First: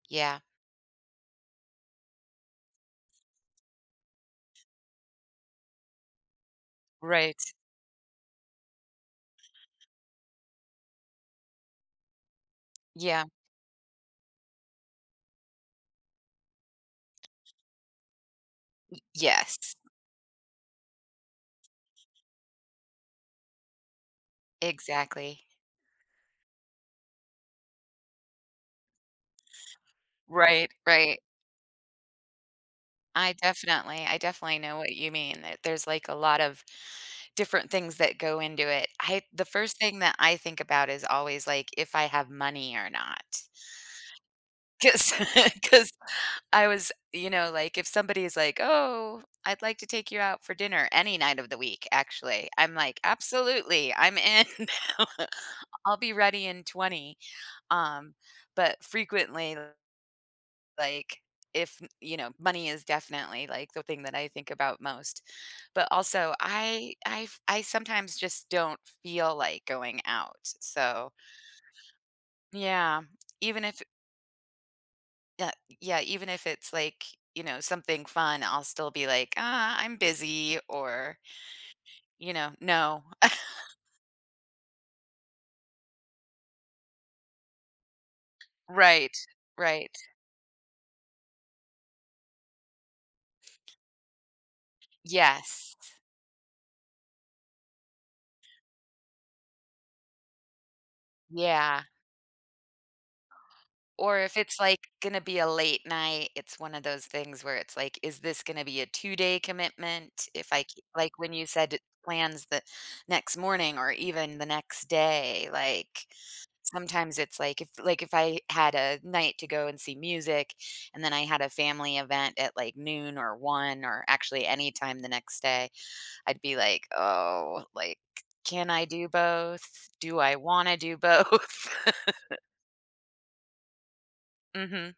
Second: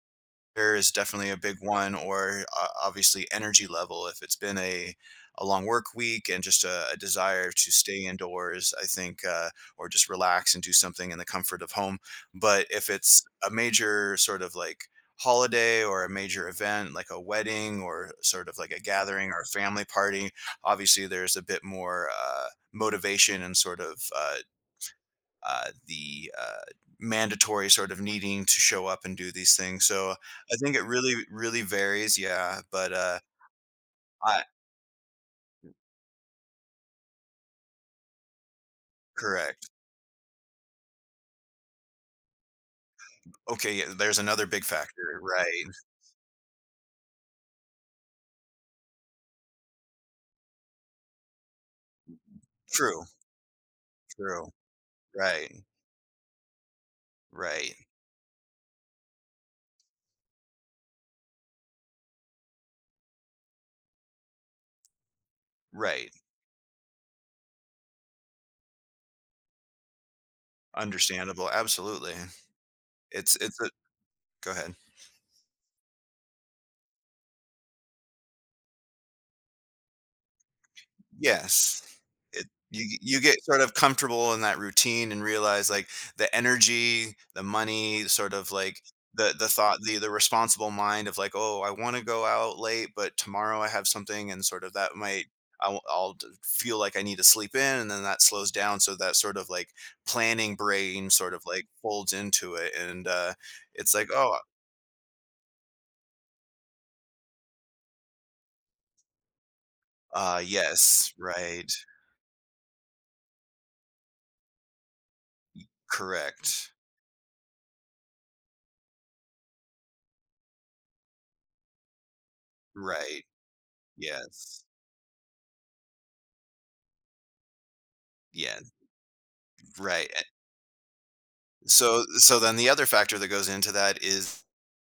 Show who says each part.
Speaker 1: Yeah.
Speaker 2: There is definitely a big one, or o obviously energy level, if it's been a a long work week and just a a desire
Speaker 1: Right.
Speaker 2: to stay indoors, I think, uh or just relax and do something in the comfort of home. But if it's
Speaker 1: Yeah.
Speaker 2: a major sort of like holiday or a major event, like a wedding or sort of like a
Speaker 1: Y
Speaker 2: gathering or a
Speaker 1: yes.
Speaker 2: family party, obviously there's a bit more, uh, motivation and sort of a
Speaker 1: Exactly.
Speaker 2: Uh, the, uh, mandatory sort of needing to show up and do these things. So, I
Speaker 1: Right,
Speaker 2: think it really,
Speaker 1: right.
Speaker 2: really varies, yeah, but uh
Speaker 1: I definitely, I
Speaker 2: I
Speaker 1: definitely know what you mean. That there's like a lot of different things that go into it. I the
Speaker 2: Correct.
Speaker 1: first thing that I think about is always like if I have money or not.
Speaker 2: Okay, yeah, there's another big
Speaker 1: 'Cause
Speaker 2: factor, right?
Speaker 1: 'cause I was you know, like if somebody's like, "Oh, I'd like to take you out for dinner any night of the week," actually, I'm like,
Speaker 2: True.
Speaker 1: "Absolutely, I'm in.
Speaker 2: True. Right.
Speaker 1: I'll be ready in 20."
Speaker 2: Right.
Speaker 1: Um, but frequently like, if you know, money is definitely like the thing that I think about most. But
Speaker 2: Right
Speaker 1: also, I I f I sometimes just don't feel like going out, so.
Speaker 2: Understandable, absolutely.
Speaker 1: Yeah,
Speaker 2: It's it's
Speaker 1: even
Speaker 2: a
Speaker 1: if
Speaker 2: go ahead.
Speaker 1: Yeah, yeah, even if it's like, you know, something fun, I'll still be like, "Uh, I'm busy," or
Speaker 2: Yes.
Speaker 1: you
Speaker 2: I
Speaker 1: know,
Speaker 2: you
Speaker 1: "No."
Speaker 2: you get sort of comfortable in that routine and realize like the energy, the money, sort of like
Speaker 1: Right,
Speaker 2: the the thought,
Speaker 1: right.
Speaker 2: the responsible mind of like, "Oh, I wanna go out late, but tomorrow I have something", and sort of that might,
Speaker 1: Yes.
Speaker 2: l I'll I'd feel like I need to sleep in, and then that slows down, so that sort of like planning brain sort of like
Speaker 1: Yeah.
Speaker 2: folds into it, and, uh, it's like,
Speaker 1: Or
Speaker 2: "Oh"
Speaker 1: if it's like gonna be a late night, it's one of those things where it's like, "Is this gonna be a two-day commitment?"
Speaker 2: Uh,
Speaker 1: If I k like
Speaker 2: yes,
Speaker 1: when you
Speaker 2: right.
Speaker 1: said plans the next morning or even the next day, like
Speaker 2: Correct.
Speaker 1: sometimes it's like if like if I had a night to go and see music, and then I had a family event at like noon
Speaker 2: Right.
Speaker 1: or 1 or actually
Speaker 2: Yes.
Speaker 1: anytime the next day, I'd be like, "Oh," like,
Speaker 2: Yes.
Speaker 1: "Can I do both?
Speaker 2: Right,
Speaker 1: Do
Speaker 2: an
Speaker 1: I wanna do both?"
Speaker 2: So so then the other factor that goes into that is
Speaker 1: Mhm.